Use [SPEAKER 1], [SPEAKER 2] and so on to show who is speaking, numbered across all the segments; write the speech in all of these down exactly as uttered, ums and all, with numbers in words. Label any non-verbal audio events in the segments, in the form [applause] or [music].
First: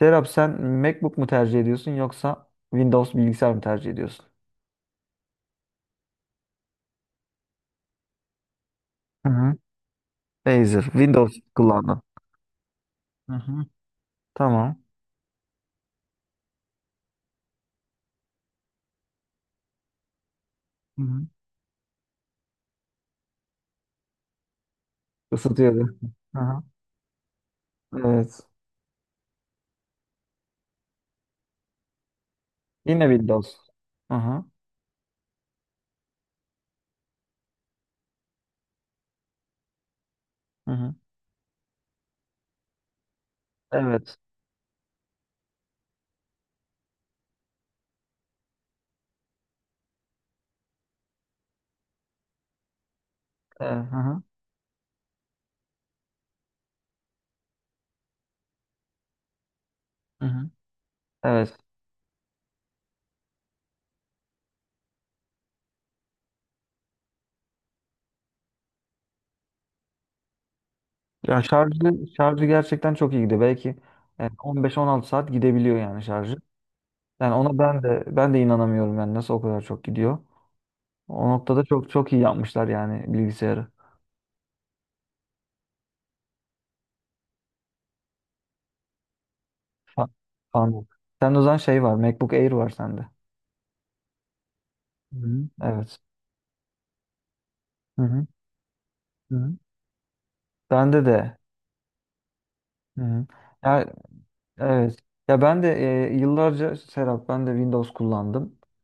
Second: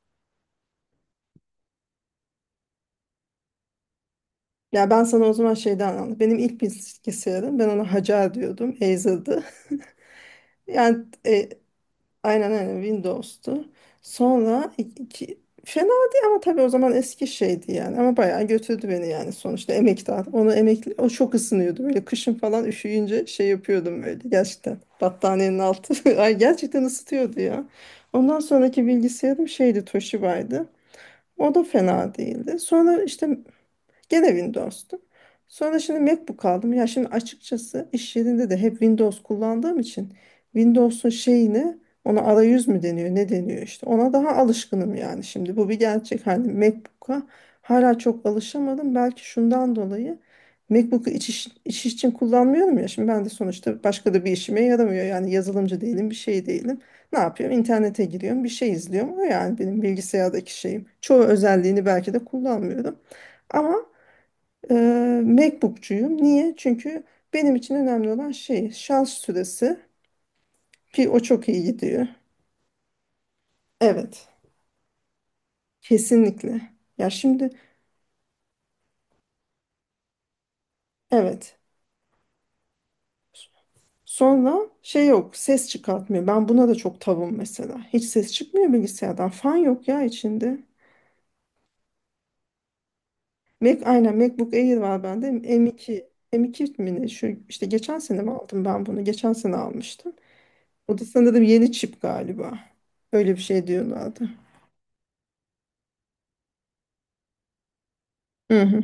[SPEAKER 1] Serap, sen MacBook mu tercih ediyorsun yoksa Windows bilgisayar mı tercih ediyorsun?
[SPEAKER 2] Ya ben sana o zaman şeyden anladım. Benim ilk bilgisayarım, ben ona Hacer diyordum.
[SPEAKER 1] Hı
[SPEAKER 2] Acer'dı.
[SPEAKER 1] hı.
[SPEAKER 2] [laughs]
[SPEAKER 1] Razer,
[SPEAKER 2] Yani
[SPEAKER 1] Windows
[SPEAKER 2] e,
[SPEAKER 1] kullandın.
[SPEAKER 2] aynen aynen
[SPEAKER 1] Hı hı.
[SPEAKER 2] Windows'tu. Sonra
[SPEAKER 1] Tamam.
[SPEAKER 2] iki, fena değil ama tabii o zaman eski şeydi yani. Ama bayağı götürdü beni, yani sonuçta emektar. Onu emekli,
[SPEAKER 1] Hı
[SPEAKER 2] o
[SPEAKER 1] hı.
[SPEAKER 2] çok ısınıyordu. Böyle kışın falan üşüyünce şey yapıyordum böyle gerçekten. Battaniyenin
[SPEAKER 1] Isıtıyordu.
[SPEAKER 2] altı. [laughs] Ay
[SPEAKER 1] Hı hı.
[SPEAKER 2] gerçekten ısıtıyordu ya. Ondan
[SPEAKER 1] Evet.
[SPEAKER 2] sonraki bilgisayarım şeydi, Toshiba'ydı. O da fena değildi. Sonra
[SPEAKER 1] Yine
[SPEAKER 2] işte
[SPEAKER 1] Windows. Hı
[SPEAKER 2] gene
[SPEAKER 1] hı.
[SPEAKER 2] Windows'tu. Sonra şimdi MacBook aldım. Ya şimdi açıkçası iş yerinde de hep Windows kullandığım için
[SPEAKER 1] Hı hı.
[SPEAKER 2] Windows'un şeyini, ona arayüz mü deniyor ne deniyor işte, ona
[SPEAKER 1] Evet.
[SPEAKER 2] daha alışkınım yani. Şimdi bu bir gerçek, hani MacBook'a hala çok alışamadım. Belki şundan dolayı, MacBook'u iç iş, iş için kullanmıyorum ya, şimdi ben de
[SPEAKER 1] Evet.
[SPEAKER 2] sonuçta.
[SPEAKER 1] Hı
[SPEAKER 2] Başka
[SPEAKER 1] hı.
[SPEAKER 2] da bir işime yaramıyor yani, yazılımcı değilim, bir şey değilim. Ne yapıyorum? İnternete giriyorum, bir şey izliyorum. O yani, benim
[SPEAKER 1] Hı hı.
[SPEAKER 2] bilgisayardaki şeyim, çoğu
[SPEAKER 1] Evet.
[SPEAKER 2] özelliğini belki de kullanmıyorum. Ama Eee MacBook'cuyum. Niye? Çünkü benim için önemli olan şey şans süresi, ki o
[SPEAKER 1] Ya,
[SPEAKER 2] çok iyi
[SPEAKER 1] şarjı
[SPEAKER 2] gidiyor.
[SPEAKER 1] şarjı gerçekten çok iyi gidiyor. Belki
[SPEAKER 2] Evet.
[SPEAKER 1] e, on beş on altı saat gidebiliyor yani şarjı.
[SPEAKER 2] Kesinlikle. Ya
[SPEAKER 1] Yani
[SPEAKER 2] şimdi,
[SPEAKER 1] ona ben de ben de inanamıyorum yani nasıl o kadar çok gidiyor. O
[SPEAKER 2] evet.
[SPEAKER 1] noktada çok çok iyi yapmışlar yani bilgisayarı.
[SPEAKER 2] Sonra şey yok, ses çıkartmıyor. Ben buna da çok tavım mesela. Hiç ses çıkmıyor bilgisayardan. Fan yok ya
[SPEAKER 1] Ha-
[SPEAKER 2] içinde.
[SPEAKER 1] Anladım. Sen o zaman şey var. MacBook Air var sende.
[SPEAKER 2] Mac, aynen, MacBook Air var bende.
[SPEAKER 1] Hı. Evet.
[SPEAKER 2] M iki. M iki mi ne? Şu işte geçen sene
[SPEAKER 1] Hı-hı.
[SPEAKER 2] mi aldım ben bunu? Geçen sene
[SPEAKER 1] Hı-hı.
[SPEAKER 2] almıştım. O
[SPEAKER 1] Bende
[SPEAKER 2] da
[SPEAKER 1] de.
[SPEAKER 2] sanırım yeni çip galiba.
[SPEAKER 1] Hı. Hı.
[SPEAKER 2] Öyle bir şey
[SPEAKER 1] Ya,
[SPEAKER 2] diyorlardı.
[SPEAKER 1] evet. Ya ben de, e, yıllarca Serap, ben de Windows kullandım
[SPEAKER 2] Hı hı.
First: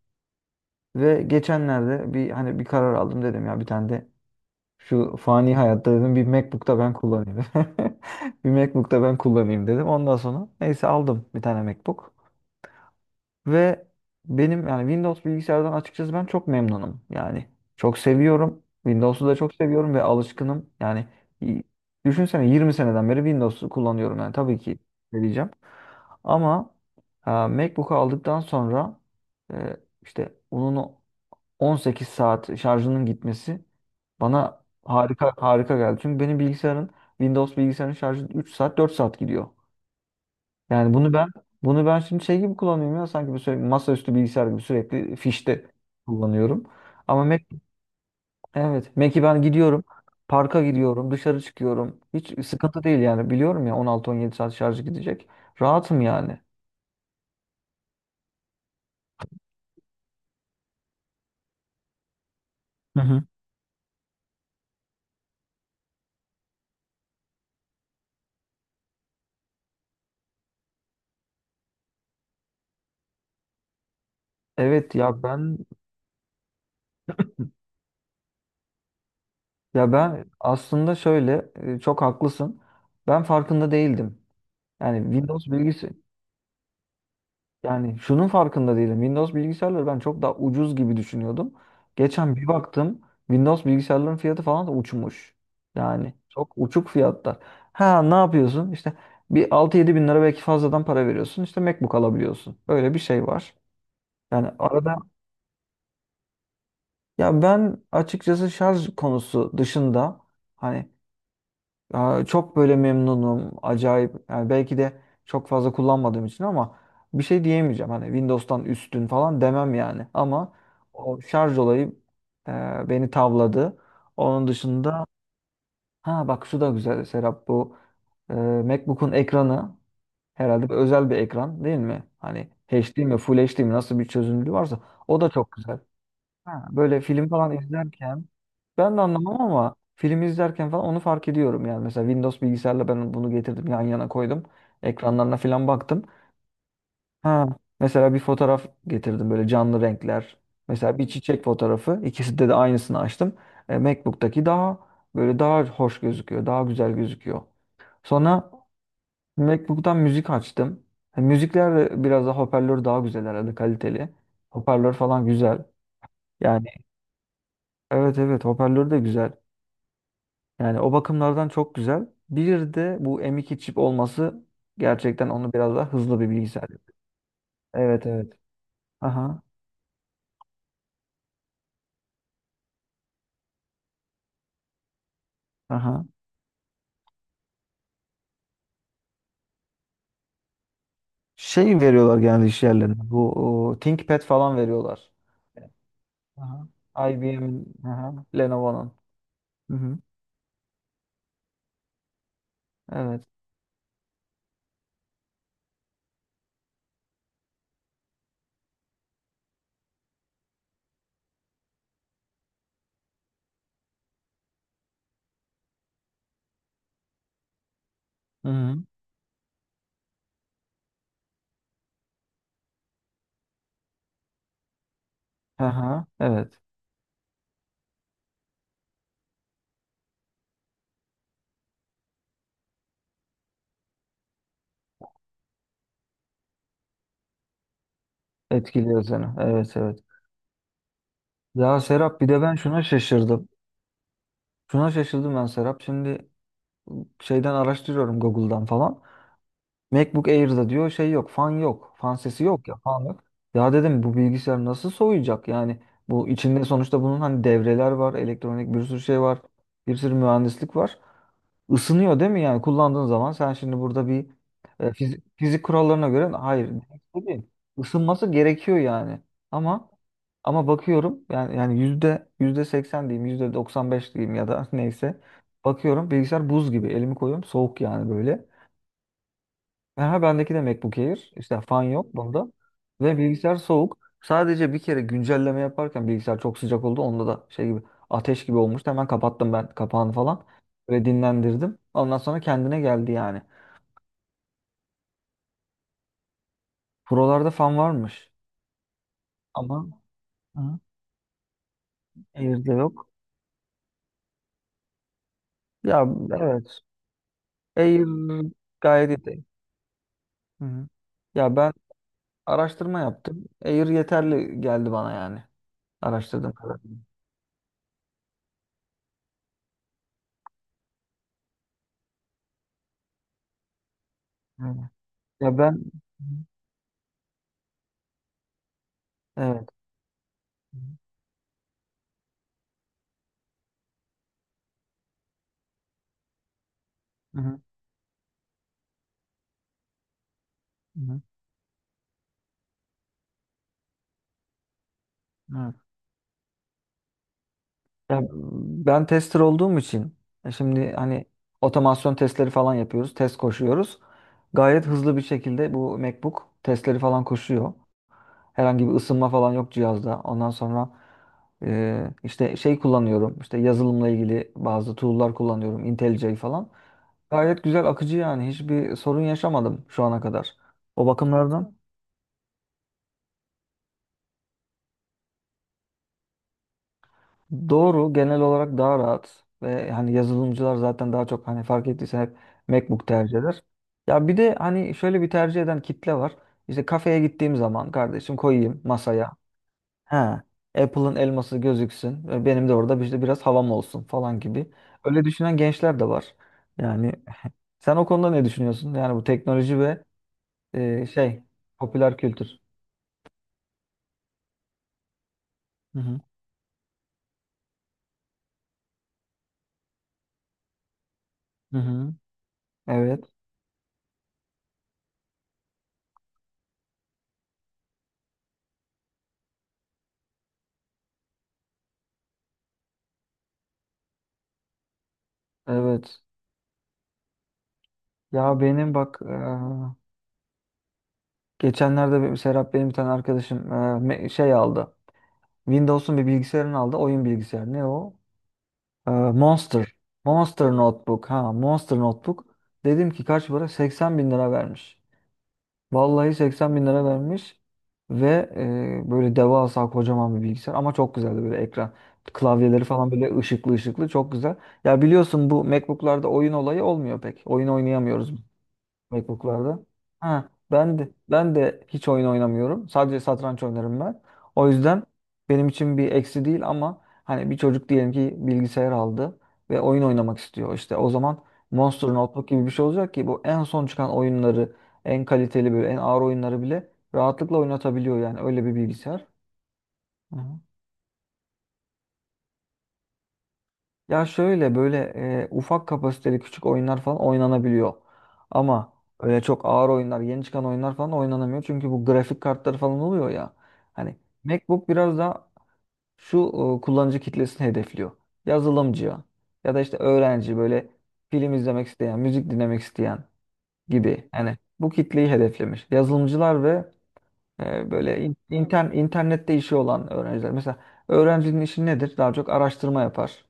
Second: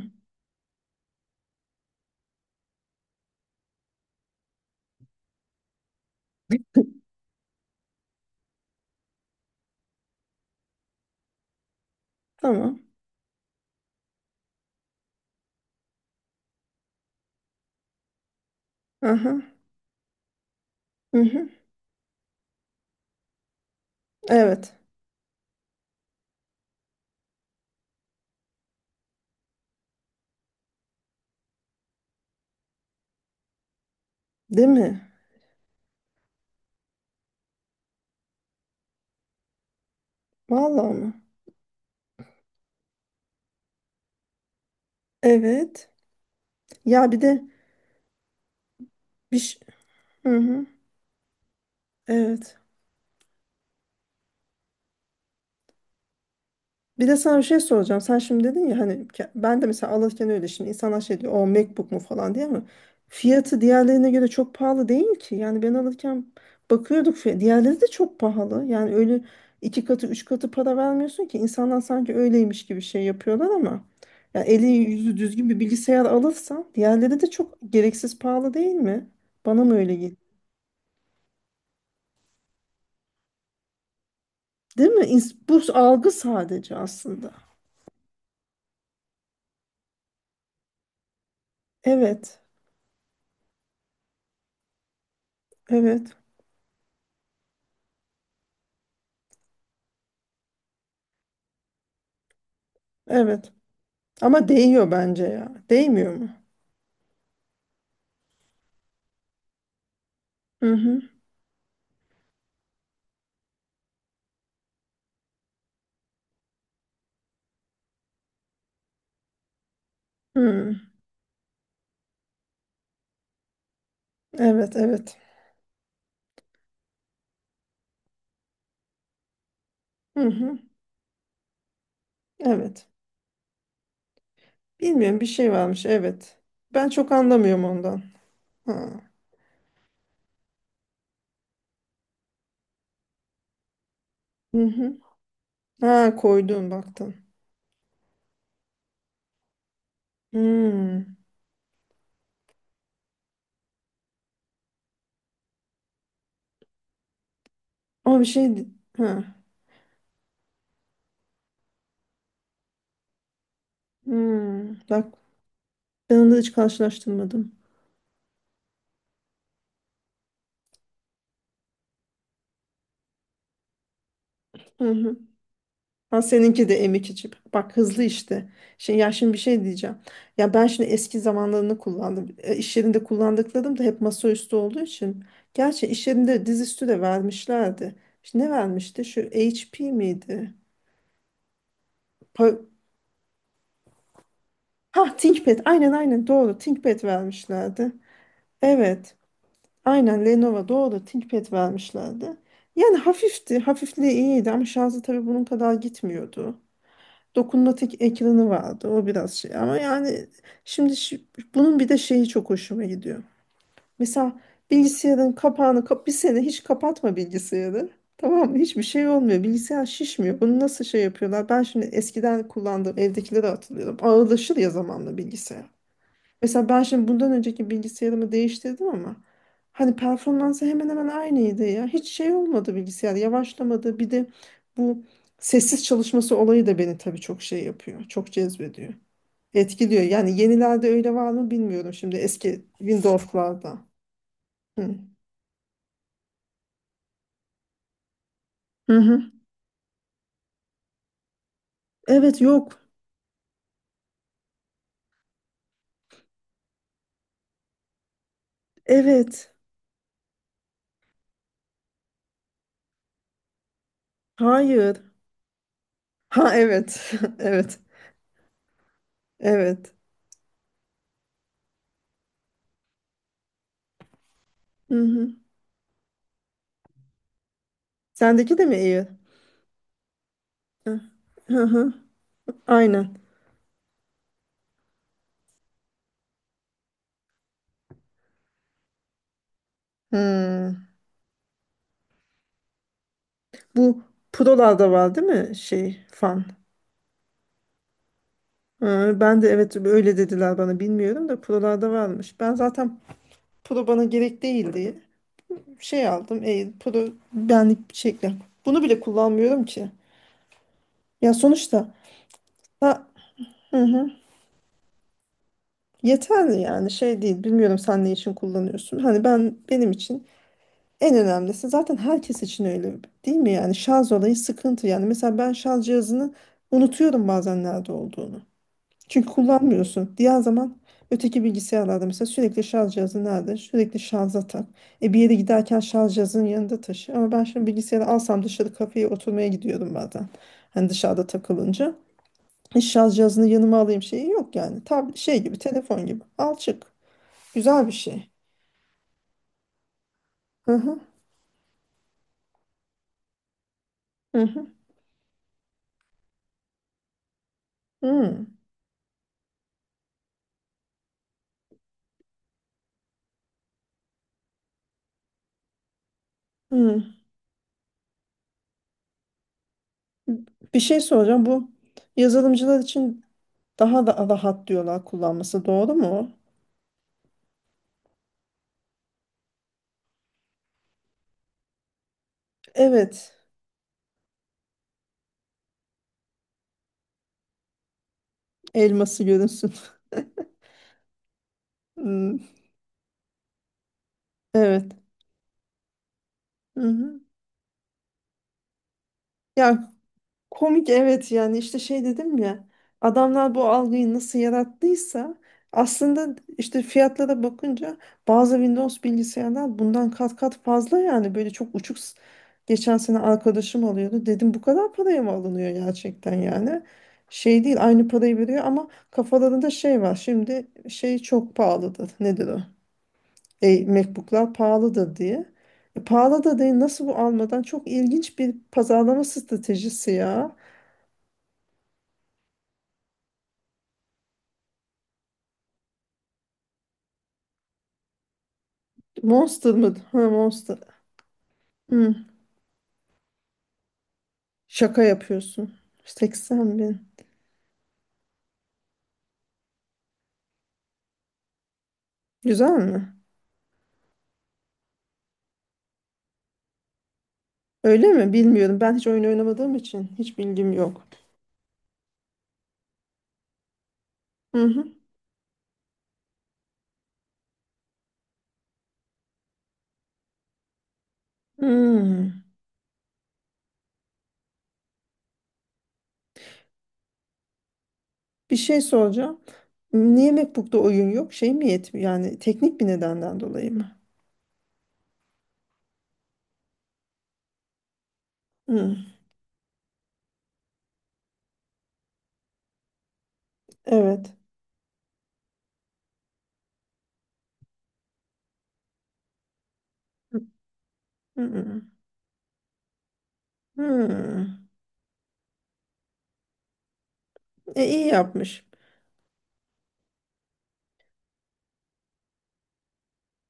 [SPEAKER 1] ve geçenlerde bir, hani, bir karar aldım. Dedim ya, bir tane de şu fani hayatta dedim bir MacBook'ta ben kullanayım. [laughs] Bir MacBook'ta ben kullanayım dedim. Ondan sonra, neyse, aldım bir tane MacBook.
[SPEAKER 2] Tamam.
[SPEAKER 1] Ve benim yani Windows bilgisayardan açıkçası ben çok memnunum. Yani çok seviyorum. Windows'u da
[SPEAKER 2] Aha.
[SPEAKER 1] çok seviyorum ve alışkınım. Yani
[SPEAKER 2] Hı hı.
[SPEAKER 1] y- düşünsene, yirmi seneden beri Windows'u kullanıyorum. Yani tabii
[SPEAKER 2] Evet.
[SPEAKER 1] ki vereceğim. Ama e, MacBook'u aldıktan sonra, e, işte onun on sekiz saat şarjının gitmesi bana
[SPEAKER 2] Değil mi?
[SPEAKER 1] harika harika geldi. Çünkü benim bilgisayarın, Windows bilgisayarın şarjı üç saat dört saat gidiyor.
[SPEAKER 2] Vallahi
[SPEAKER 1] Yani
[SPEAKER 2] mı?
[SPEAKER 1] bunu ben bunu ben şimdi şey gibi kullanıyorum ya, sanki bu sürekli masaüstü bilgisayar gibi sürekli fişte
[SPEAKER 2] Evet.
[SPEAKER 1] kullanıyorum.
[SPEAKER 2] Ya bir
[SPEAKER 1] Ama,
[SPEAKER 2] de,
[SPEAKER 1] Mac evet, Mac'i
[SPEAKER 2] bir
[SPEAKER 1] ben
[SPEAKER 2] ş-
[SPEAKER 1] gidiyorum.
[SPEAKER 2] hı
[SPEAKER 1] Parka
[SPEAKER 2] hı.
[SPEAKER 1] gidiyorum, dışarı çıkıyorum. Hiç
[SPEAKER 2] Evet.
[SPEAKER 1] sıkıntı değil yani. Biliyorum ya, on altı on yedi saat şarjı gidecek. Rahatım yani.
[SPEAKER 2] Bir de sana bir şey soracağım. Sen şimdi dedin ya hani, ke- ben de mesela alırken öyle. Şimdi insanlar şey diyor, "O MacBook mu?" falan diye, ama
[SPEAKER 1] Hı hı.
[SPEAKER 2] fiyatı diğerlerine göre çok pahalı değil ki. Yani ben alırken bakıyorduk, fiy- diğerleri de çok pahalı. Yani öyle iki katı, üç katı para vermiyorsun ki, insanlar sanki öyleymiş gibi şey yapıyorlar. Ama yani eli
[SPEAKER 1] Evet.
[SPEAKER 2] yüzü
[SPEAKER 1] ya
[SPEAKER 2] düzgün bir
[SPEAKER 1] ben
[SPEAKER 2] bilgisayar alırsan, diğerleri de çok gereksiz pahalı, değil mi? Bana mı
[SPEAKER 1] ya
[SPEAKER 2] öyle geliyor?
[SPEAKER 1] ben aslında şöyle, e, çok haklısın. Ben farkında değildim.
[SPEAKER 2] Değil mi?
[SPEAKER 1] Yani
[SPEAKER 2] İns-
[SPEAKER 1] Windows
[SPEAKER 2] Bu
[SPEAKER 1] bilgisi
[SPEAKER 2] algı sadece aslında.
[SPEAKER 1] Yani şunun farkında değilim. Windows bilgisayarları ben çok daha ucuz gibi düşünüyordum. Geçen
[SPEAKER 2] Evet,
[SPEAKER 1] bir baktım, Windows bilgisayarların fiyatı falan da uçmuş. Yani
[SPEAKER 2] evet,
[SPEAKER 1] çok uçuk fiyatlar. Ha, ne yapıyorsun? İşte bir altı yedi bin lira belki fazladan para veriyorsun, İşte MacBook alabiliyorsun. Böyle bir şey
[SPEAKER 2] evet.
[SPEAKER 1] var. Yani
[SPEAKER 2] Ama değiyor
[SPEAKER 1] arada
[SPEAKER 2] bence ya. Değmiyor mu?
[SPEAKER 1] Ya ben açıkçası şarj konusu dışında,
[SPEAKER 2] Hı
[SPEAKER 1] hani,
[SPEAKER 2] hı.
[SPEAKER 1] Aa, çok böyle memnunum. Acayip. Yani belki de çok fazla kullanmadığım için ama bir şey diyemeyeceğim. Hani Windows'tan üstün falan demem yani. Ama
[SPEAKER 2] Hı.
[SPEAKER 1] o şarj olayı e, beni tavladı. Onun
[SPEAKER 2] Evet,
[SPEAKER 1] dışında,
[SPEAKER 2] evet.
[SPEAKER 1] ha bak, şu da güzel Serap, bu e, MacBook'un ekranı
[SPEAKER 2] Hı hı.
[SPEAKER 1] herhalde bir özel bir ekran, değil mi? Hani
[SPEAKER 2] Evet.
[SPEAKER 1] H D mi, Full H D mi, nasıl bir çözünürlüğü varsa
[SPEAKER 2] Bilmiyorum,
[SPEAKER 1] o
[SPEAKER 2] bir
[SPEAKER 1] da
[SPEAKER 2] şey
[SPEAKER 1] çok güzel.
[SPEAKER 2] varmış. Evet.
[SPEAKER 1] Ha,
[SPEAKER 2] Ben
[SPEAKER 1] böyle
[SPEAKER 2] çok
[SPEAKER 1] film falan
[SPEAKER 2] anlamıyorum ondan.
[SPEAKER 1] izlerken, ben
[SPEAKER 2] Ha.
[SPEAKER 1] de anlamam ama film izlerken falan onu fark ediyorum yani. Mesela Windows bilgisayarla ben bunu getirdim, yan yana koydum.
[SPEAKER 2] Hı hı.
[SPEAKER 1] Ekranlarına falan baktım.
[SPEAKER 2] Ha, koydun, baktın.
[SPEAKER 1] Ha, mesela bir fotoğraf getirdim, böyle canlı renkler. Mesela
[SPEAKER 2] Hı.
[SPEAKER 1] bir çiçek fotoğrafı, ikisinde de aynısını açtım. E, MacBook'taki daha böyle daha hoş gözüküyor, daha güzel gözüküyor.
[SPEAKER 2] Ama bir
[SPEAKER 1] Sonra
[SPEAKER 2] şey. Ha.
[SPEAKER 1] MacBook'tan müzik açtım. E, müzikler de biraz daha hoparlör daha güzel herhalde, kaliteli.
[SPEAKER 2] Hı.
[SPEAKER 1] Hoparlör
[SPEAKER 2] Bak,
[SPEAKER 1] falan güzel.
[SPEAKER 2] ben onu hiç
[SPEAKER 1] Yani
[SPEAKER 2] karşılaştırmadım.
[SPEAKER 1] evet evet, hoparlör de güzel. Yani o bakımlardan çok güzel. Bir de bu M iki çip olması
[SPEAKER 2] Hı hı.
[SPEAKER 1] gerçekten onu biraz daha hızlı
[SPEAKER 2] Ha,
[SPEAKER 1] bir bilgisayar
[SPEAKER 2] seninki de
[SPEAKER 1] yapıyor.
[SPEAKER 2] M iki çip. Bak, hızlı
[SPEAKER 1] Evet evet.
[SPEAKER 2] işte. Şey, ya şimdi bir
[SPEAKER 1] Aha.
[SPEAKER 2] şey diyeceğim. Ya ben şimdi eski zamanlarını kullandım. E, İş yerinde kullandıklarım da hep masaüstü olduğu için. Gerçi
[SPEAKER 1] Aha.
[SPEAKER 2] iş yerinde dizüstü de vermişlerdi. İşte ne vermişti? Şu H P miydi?
[SPEAKER 1] Şey veriyorlar
[SPEAKER 2] Pa
[SPEAKER 1] genelde iş yerlerine. Bu, o, ThinkPad falan veriyorlar.
[SPEAKER 2] ha, ThinkPad. Aynen aynen doğru.
[SPEAKER 1] Aha.
[SPEAKER 2] ThinkPad
[SPEAKER 1] I B M'in,
[SPEAKER 2] vermişlerdi.
[SPEAKER 1] aha, Lenovo'nun.
[SPEAKER 2] Evet.
[SPEAKER 1] Hı hı.
[SPEAKER 2] Aynen, Lenovo, doğru. ThinkPad vermişlerdi. Yani
[SPEAKER 1] Evet.
[SPEAKER 2] hafifti. Hafifliği iyiydi, ama şarjı tabii bunun kadar gitmiyordu. Dokunmatik ekranı vardı. O biraz şey, ama yani şimdi şi- bunun bir de şeyi çok hoşuma gidiyor. Mesela bilgisayarın kapağını kap, bir sene hiç kapatma bilgisayarı.
[SPEAKER 1] Hı
[SPEAKER 2] Tamam mı? Hiçbir
[SPEAKER 1] hı.
[SPEAKER 2] şey olmuyor. Bilgisayar şişmiyor. Bunu nasıl şey yapıyorlar? Ben şimdi eskiden kullandığım evdekileri hatırlıyorum. Ağırlaşır ya zamanla bilgisayar.
[SPEAKER 1] Aha, evet.
[SPEAKER 2] Mesela ben şimdi bundan önceki bilgisayarımı değiştirdim, ama hani performansı hemen hemen aynıydı ya. Hiç şey olmadı, bilgisayar yavaşlamadı. Bir de bu sessiz çalışması olayı da beni tabii çok şey yapıyor. Çok cezbediyor.
[SPEAKER 1] Etkiliyor seni. Evet, evet.
[SPEAKER 2] Etkiliyor. Yani yenilerde öyle var mı
[SPEAKER 1] Ya
[SPEAKER 2] bilmiyorum, şimdi
[SPEAKER 1] Serap, bir de ben
[SPEAKER 2] eski
[SPEAKER 1] şuna şaşırdım.
[SPEAKER 2] Windows'larda.
[SPEAKER 1] Şuna
[SPEAKER 2] Hı.
[SPEAKER 1] şaşırdım ben Serap. Şimdi şeyden araştırıyorum, Google'dan
[SPEAKER 2] Hı
[SPEAKER 1] falan.
[SPEAKER 2] hı.
[SPEAKER 1] MacBook Air'da diyor şey yok, fan yok. Fan
[SPEAKER 2] Evet,
[SPEAKER 1] sesi yok ya,
[SPEAKER 2] yok.
[SPEAKER 1] fan yok. Ya dedim, bu bilgisayar nasıl soğuyacak? Yani bu içinde sonuçta bunun, hani, devreler var, elektronik bir sürü şey var,
[SPEAKER 2] Evet.
[SPEAKER 1] bir sürü mühendislik var. Isınıyor, değil mi? Yani kullandığın zaman sen, şimdi burada bir, e,
[SPEAKER 2] Hayır.
[SPEAKER 1] fizik, fizik kurallarına göre
[SPEAKER 2] Ha,
[SPEAKER 1] hayır,
[SPEAKER 2] evet. [laughs]
[SPEAKER 1] değil.
[SPEAKER 2] Evet.
[SPEAKER 1] Isınması gerekiyor yani. Ama
[SPEAKER 2] Evet.
[SPEAKER 1] ama bakıyorum yani yani yüzde yüzde seksen diyeyim, yüzde doksan beş diyeyim ya da, [laughs]
[SPEAKER 2] Hı
[SPEAKER 1] neyse.
[SPEAKER 2] hı.
[SPEAKER 1] Bakıyorum bilgisayar buz gibi. Elimi koyuyorum, soğuk yani böyle.
[SPEAKER 2] Sendeki de mi iyi?
[SPEAKER 1] Aha, bendeki de MacBook
[SPEAKER 2] Hı
[SPEAKER 1] Air. İşte
[SPEAKER 2] hı.
[SPEAKER 1] fan
[SPEAKER 2] Hı.
[SPEAKER 1] yok bunda.
[SPEAKER 2] Aynen.
[SPEAKER 1] Ve bilgisayar soğuk. Sadece bir kere güncelleme yaparken bilgisayar çok sıcak oldu. Onda da şey gibi ateş gibi olmuştu. Hemen kapattım ben kapağını falan.
[SPEAKER 2] Hı.
[SPEAKER 1] Ve dinlendirdim. Ondan sonra kendine geldi yani.
[SPEAKER 2] Bu Pro'larda var değil mi şey, fan?
[SPEAKER 1] Pro'larda fan varmış.
[SPEAKER 2] Ee, Ben de evet,
[SPEAKER 1] Ama,
[SPEAKER 2] öyle dediler
[SPEAKER 1] hı,
[SPEAKER 2] bana, bilmiyorum da Pro'larda varmış. Ben
[SPEAKER 1] Air'de
[SPEAKER 2] zaten
[SPEAKER 1] yok.
[SPEAKER 2] Pro bana gerek değil diye
[SPEAKER 1] Ya
[SPEAKER 2] şey aldım. Ey,
[SPEAKER 1] evet.
[SPEAKER 2] Pro benlik bir
[SPEAKER 1] Air
[SPEAKER 2] şekli. Bunu bile
[SPEAKER 1] gayet iyi.
[SPEAKER 2] kullanmıyorum ki.
[SPEAKER 1] Hı hı.
[SPEAKER 2] Ya
[SPEAKER 1] Ya ben
[SPEAKER 2] sonuçta,
[SPEAKER 1] araştırma
[SPEAKER 2] ha,
[SPEAKER 1] yaptım.
[SPEAKER 2] hı
[SPEAKER 1] Air
[SPEAKER 2] hı,
[SPEAKER 1] yeterli geldi bana yani. Araştırdığım
[SPEAKER 2] yeterli yani,
[SPEAKER 1] kadarıyla.
[SPEAKER 2] şey değil. Bilmiyorum sen ne için kullanıyorsun. Hani ben, benim için en önemlisi, zaten herkes için öyle değil mi, yani şarj olayı sıkıntı.
[SPEAKER 1] Aynen.
[SPEAKER 2] Yani mesela ben
[SPEAKER 1] Ya ben
[SPEAKER 2] şarj
[SPEAKER 1] Hı.
[SPEAKER 2] cihazını unutuyorum bazen nerede olduğunu. Çünkü
[SPEAKER 1] evet.
[SPEAKER 2] kullanmıyorsun. Diğer zaman öteki bilgisayarlarda mesela sürekli şarj cihazı nerede? Sürekli şarja tak. E, bir yere giderken şarj cihazının yanında taşı. Ama
[SPEAKER 1] Hı
[SPEAKER 2] ben
[SPEAKER 1] hı.
[SPEAKER 2] şimdi bilgisayarı alsam, dışarı kafeye oturmaya gidiyorum bazen. Hani
[SPEAKER 1] Hı,
[SPEAKER 2] dışarıda takılınca. Hiç şarj cihazını yanıma alayım şeyi yok yani. Tab, şey gibi,
[SPEAKER 1] Evet.
[SPEAKER 2] telefon gibi. Al, çık. Güzel bir
[SPEAKER 1] Ya
[SPEAKER 2] şey.
[SPEAKER 1] ben tester olduğum için, e,
[SPEAKER 2] Hı
[SPEAKER 1] şimdi,
[SPEAKER 2] hı.
[SPEAKER 1] hani, otomasyon testleri falan yapıyoruz, test koşuyoruz.
[SPEAKER 2] Hı hı.
[SPEAKER 1] Gayet hızlı bir şekilde bu MacBook testleri falan koşuyor.
[SPEAKER 2] Hı.
[SPEAKER 1] Herhangi bir ısınma falan yok cihazda. Ondan sonra, e, işte şey kullanıyorum, işte yazılımla ilgili bazı tool'lar kullanıyorum. IntelliJ falan.
[SPEAKER 2] Hı.
[SPEAKER 1] Gayet güzel akıcı yani. Hiçbir sorun yaşamadım şu ana kadar.
[SPEAKER 2] Bir şey
[SPEAKER 1] O
[SPEAKER 2] soracağım. Bu
[SPEAKER 1] bakımlardan
[SPEAKER 2] yazılımcılar için daha da rahat diyorlar kullanması. Doğru mu?
[SPEAKER 1] Doğru, genel olarak daha rahat ve hani yazılımcılar zaten daha çok, hani, fark ettiysen, hep MacBook
[SPEAKER 2] Evet.
[SPEAKER 1] tercih eder. Ya bir de hani şöyle bir tercih eden kitle var. İşte kafeye gittiğim zaman, kardeşim, koyayım
[SPEAKER 2] Elması
[SPEAKER 1] masaya.
[SPEAKER 2] görünsün.
[SPEAKER 1] Ha, Apple'ın elması gözüksün ve
[SPEAKER 2] [laughs]
[SPEAKER 1] benim de orada işte biraz havam olsun falan gibi.
[SPEAKER 2] Evet.
[SPEAKER 1] Öyle düşünen gençler de var.
[SPEAKER 2] Hı
[SPEAKER 1] Yani
[SPEAKER 2] hı.
[SPEAKER 1] sen o konuda ne düşünüyorsun? Yani bu teknoloji
[SPEAKER 2] Ya
[SPEAKER 1] ve,
[SPEAKER 2] komik,
[SPEAKER 1] e,
[SPEAKER 2] evet.
[SPEAKER 1] şey,
[SPEAKER 2] Yani işte şey
[SPEAKER 1] popüler
[SPEAKER 2] dedim
[SPEAKER 1] kültür.
[SPEAKER 2] ya, adamlar bu algıyı nasıl yarattıysa,
[SPEAKER 1] Hı hı.
[SPEAKER 2] aslında işte fiyatlara bakınca bazı Windows bilgisayarlar bundan kat kat fazla. Yani böyle çok
[SPEAKER 1] Hı
[SPEAKER 2] uçuk,
[SPEAKER 1] hı.
[SPEAKER 2] s- geçen sene
[SPEAKER 1] Evet,
[SPEAKER 2] arkadaşım alıyordu, dedim bu kadar paraya mı alınıyor gerçekten yani. Şey değil, aynı parayı veriyor, ama kafalarında şey var şimdi, şey çok pahalıdır nedir o, e, MacBook'lar pahalı da diye. E,
[SPEAKER 1] evet.
[SPEAKER 2] pahalı da değil. Nasıl bu almadan çok ilginç bir
[SPEAKER 1] Ya benim bak
[SPEAKER 2] pazarlama stratejisi ya.
[SPEAKER 1] Geçenlerde bir Serap, benim bir tane arkadaşım e, me- şey aldı. Windows'un bir bilgisayarını aldı. Oyun bilgisayarı. Ne o? E,
[SPEAKER 2] Monster mı?
[SPEAKER 1] Monster.
[SPEAKER 2] Ha,
[SPEAKER 1] Monster
[SPEAKER 2] Monster.
[SPEAKER 1] Notebook. Ha, Monster
[SPEAKER 2] Hı,
[SPEAKER 1] Notebook. Dedim ki, kaç para? seksen bin lira vermiş.
[SPEAKER 2] şaka yapıyorsun.
[SPEAKER 1] Vallahi seksen
[SPEAKER 2] seksen
[SPEAKER 1] bin lira
[SPEAKER 2] bin.
[SPEAKER 1] vermiş. Ve e, böyle devasa, kocaman bir bilgisayar. Ama çok güzeldi böyle ekran.
[SPEAKER 2] Güzel
[SPEAKER 1] Klavyeleri falan
[SPEAKER 2] mi?
[SPEAKER 1] böyle ışıklı ışıklı. Çok güzel. Ya biliyorsun, bu MacBook'larda oyun olayı olmuyor pek. Oyun
[SPEAKER 2] Öyle mi?
[SPEAKER 1] oynayamıyoruz
[SPEAKER 2] Bilmiyorum. Ben hiç oyun oynamadığım
[SPEAKER 1] MacBook'larda.
[SPEAKER 2] için hiç
[SPEAKER 1] Ha,
[SPEAKER 2] bilgim
[SPEAKER 1] ben
[SPEAKER 2] yok.
[SPEAKER 1] de ben de hiç oyun oynamıyorum. Sadece satranç oynarım ben.
[SPEAKER 2] Hı
[SPEAKER 1] O
[SPEAKER 2] hı.
[SPEAKER 1] yüzden benim için bir eksi değil ama, hani, bir çocuk diyelim ki bilgisayar aldı ve oyun oynamak istiyor. İşte o zaman Monster
[SPEAKER 2] Hmm.
[SPEAKER 1] Notebook gibi bir şey olacak ki bu, en son çıkan oyunları, en kaliteli, böyle en ağır oyunları bile rahatlıkla oynatabiliyor yani
[SPEAKER 2] Bir
[SPEAKER 1] öyle bir
[SPEAKER 2] şey
[SPEAKER 1] bilgisayar.
[SPEAKER 2] soracağım. Niye
[SPEAKER 1] Hı.
[SPEAKER 2] MacBook'ta oyun yok? Şey mi yetmiyor? Yani teknik bir nedenden dolayı mı?
[SPEAKER 1] Ya, şöyle böyle, e, ufak kapasiteli küçük oyunlar falan oynanabiliyor. Ama
[SPEAKER 2] Hı.
[SPEAKER 1] öyle çok ağır oyunlar, yeni çıkan oyunlar falan oynanamıyor. Çünkü bu grafik kartları falan oluyor ya. Hani
[SPEAKER 2] Evet.
[SPEAKER 1] MacBook biraz daha şu e, kullanıcı kitlesini hedefliyor. Yazılımcıya ya da işte öğrenci, böyle
[SPEAKER 2] Hı
[SPEAKER 1] film
[SPEAKER 2] hı.
[SPEAKER 1] izlemek isteyen, müzik dinlemek isteyen gibi.
[SPEAKER 2] Hı.
[SPEAKER 1] Yani bu kitleyi hedeflemiş. Yazılımcılar ve
[SPEAKER 2] E,
[SPEAKER 1] e,
[SPEAKER 2] iyi
[SPEAKER 1] böyle in-
[SPEAKER 2] yapmış.
[SPEAKER 1] inter- internette işi olan öğrenciler. Mesela öğrencinin işi nedir? Daha çok araştırma yapar.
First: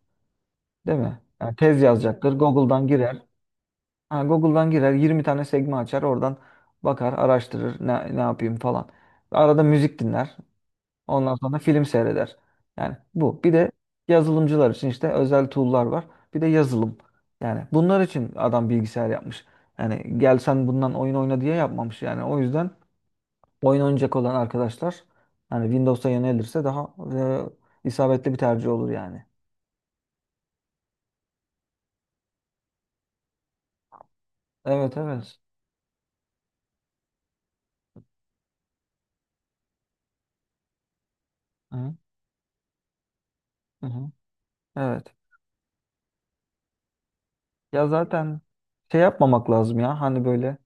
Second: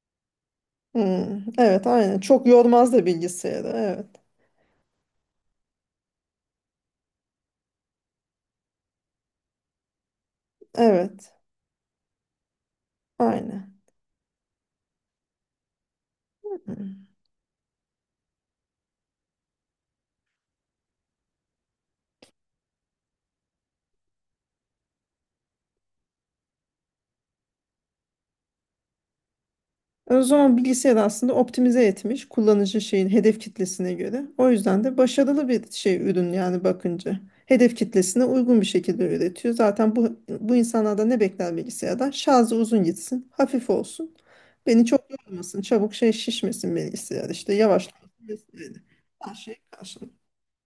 [SPEAKER 1] Değil mi?
[SPEAKER 2] Hmm,
[SPEAKER 1] Yani tez
[SPEAKER 2] evet, aynen.
[SPEAKER 1] yazacaktır.
[SPEAKER 2] Çok
[SPEAKER 1] Google'dan
[SPEAKER 2] yormaz da
[SPEAKER 1] girer.
[SPEAKER 2] bilgisayarı. Evet.
[SPEAKER 1] Ha, Google'dan girer, yirmi tane sekme açar. Oradan bakar, araştırır. Ne, ne yapayım falan. Arada müzik dinler.
[SPEAKER 2] Evet.
[SPEAKER 1] Ondan sonra film seyreder. Yani bu. Bir de
[SPEAKER 2] Aynen.
[SPEAKER 1] yazılımcılar için işte özel tool'lar var. Bir de yazılım.
[SPEAKER 2] Hmm.
[SPEAKER 1] Yani bunlar için adam bilgisayar yapmış. Yani, gel sen bundan oyun oyna diye yapmamış. Yani o yüzden oyun oynayacak olan arkadaşlar, hani, Windows'a yönelirse daha e, isabetli bir tercih olur yani.
[SPEAKER 2] O zaman bilgisayar aslında optimize etmiş kullanıcı şeyin hedef kitlesine göre. O yüzden de
[SPEAKER 1] Evet evet.
[SPEAKER 2] başarılı bir şey, ürün yani bakınca. Hedef kitlesine uygun bir şekilde üretiyor. Zaten bu bu insanlardan ne bekler
[SPEAKER 1] Hı
[SPEAKER 2] bilgisayardan? Şarjı uzun gitsin, hafif
[SPEAKER 1] hı.
[SPEAKER 2] olsun. Beni çok
[SPEAKER 1] Evet.
[SPEAKER 2] yormasın, çabuk şey şişmesin bilgisayar, işte
[SPEAKER 1] Ya
[SPEAKER 2] yavaşlamasın,
[SPEAKER 1] zaten
[SPEAKER 2] vesaire.
[SPEAKER 1] şey
[SPEAKER 2] Her
[SPEAKER 1] yapmamak
[SPEAKER 2] şey
[SPEAKER 1] lazım ya,
[SPEAKER 2] karşılık.
[SPEAKER 1] hani, böyle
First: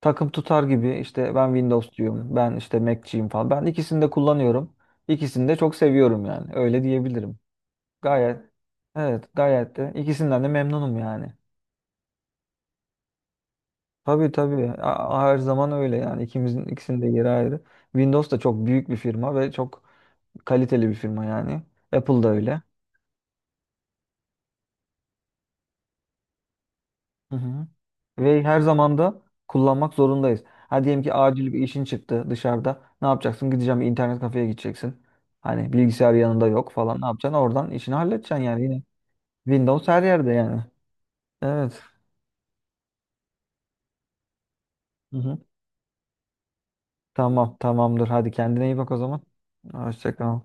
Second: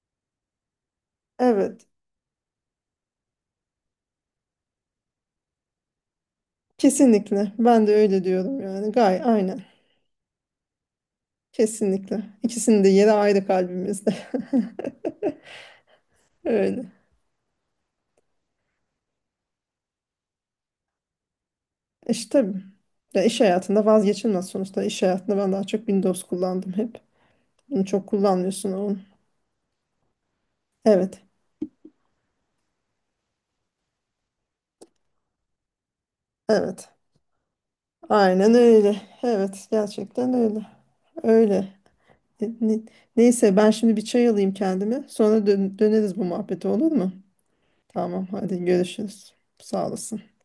[SPEAKER 1] takım tutar gibi, işte ben
[SPEAKER 2] Evet,
[SPEAKER 1] Windows diyorum, ben işte Mac'ciyim falan. Ben ikisini de kullanıyorum. İkisini de çok seviyorum yani, öyle diyebilirim.
[SPEAKER 2] kesinlikle. Ben de öyle
[SPEAKER 1] Gayet
[SPEAKER 2] diyorum yani. Gay,
[SPEAKER 1] evet,
[SPEAKER 2] aynen.
[SPEAKER 1] gayet de ikisinden de memnunum yani.
[SPEAKER 2] Kesinlikle. İkisinin de yeri ayrı kalbimizde.
[SPEAKER 1] Tabii tabii, A- her zaman öyle yani
[SPEAKER 2] [laughs]
[SPEAKER 1] ikimizin
[SPEAKER 2] Öyle.
[SPEAKER 1] ikisinin de yeri ayrı. Windows da çok büyük bir firma ve çok kaliteli bir firma yani.
[SPEAKER 2] E,
[SPEAKER 1] Apple da
[SPEAKER 2] İşte tabii.
[SPEAKER 1] öyle.
[SPEAKER 2] Ya iş hayatında vazgeçilmez sonuçta. İş hayatında ben daha çok Windows kullandım hep.
[SPEAKER 1] Hı hı.
[SPEAKER 2] Bunu çok
[SPEAKER 1] Ve her
[SPEAKER 2] kullanmıyorsun
[SPEAKER 1] zaman
[SPEAKER 2] oğlum.
[SPEAKER 1] da kullanmak zorundayız. Ha, diyelim ki
[SPEAKER 2] Evet.
[SPEAKER 1] acil bir işin çıktı dışarıda. Ne yapacaksın? Gideceğim bir internet kafeye gideceksin. Hani bilgisayar yanında yok
[SPEAKER 2] Evet.
[SPEAKER 1] falan. Ne yapacaksın? Oradan işini halledeceksin
[SPEAKER 2] Aynen
[SPEAKER 1] yani yine.
[SPEAKER 2] öyle. Evet.
[SPEAKER 1] Windows her yerde
[SPEAKER 2] Gerçekten
[SPEAKER 1] yani.
[SPEAKER 2] öyle. Öyle.
[SPEAKER 1] Evet.
[SPEAKER 2] Ne- ne- Neyse, ben şimdi bir çay alayım kendime.
[SPEAKER 1] Hı hı.
[SPEAKER 2] Sonra dön- döneriz bu muhabbete, olur mu?
[SPEAKER 1] Tamam, tamamdır.
[SPEAKER 2] Tamam,
[SPEAKER 1] Hadi kendine
[SPEAKER 2] hadi
[SPEAKER 1] iyi bak o zaman.
[SPEAKER 2] görüşürüz. Sağ
[SPEAKER 1] Hoşça
[SPEAKER 2] olasın.
[SPEAKER 1] kal.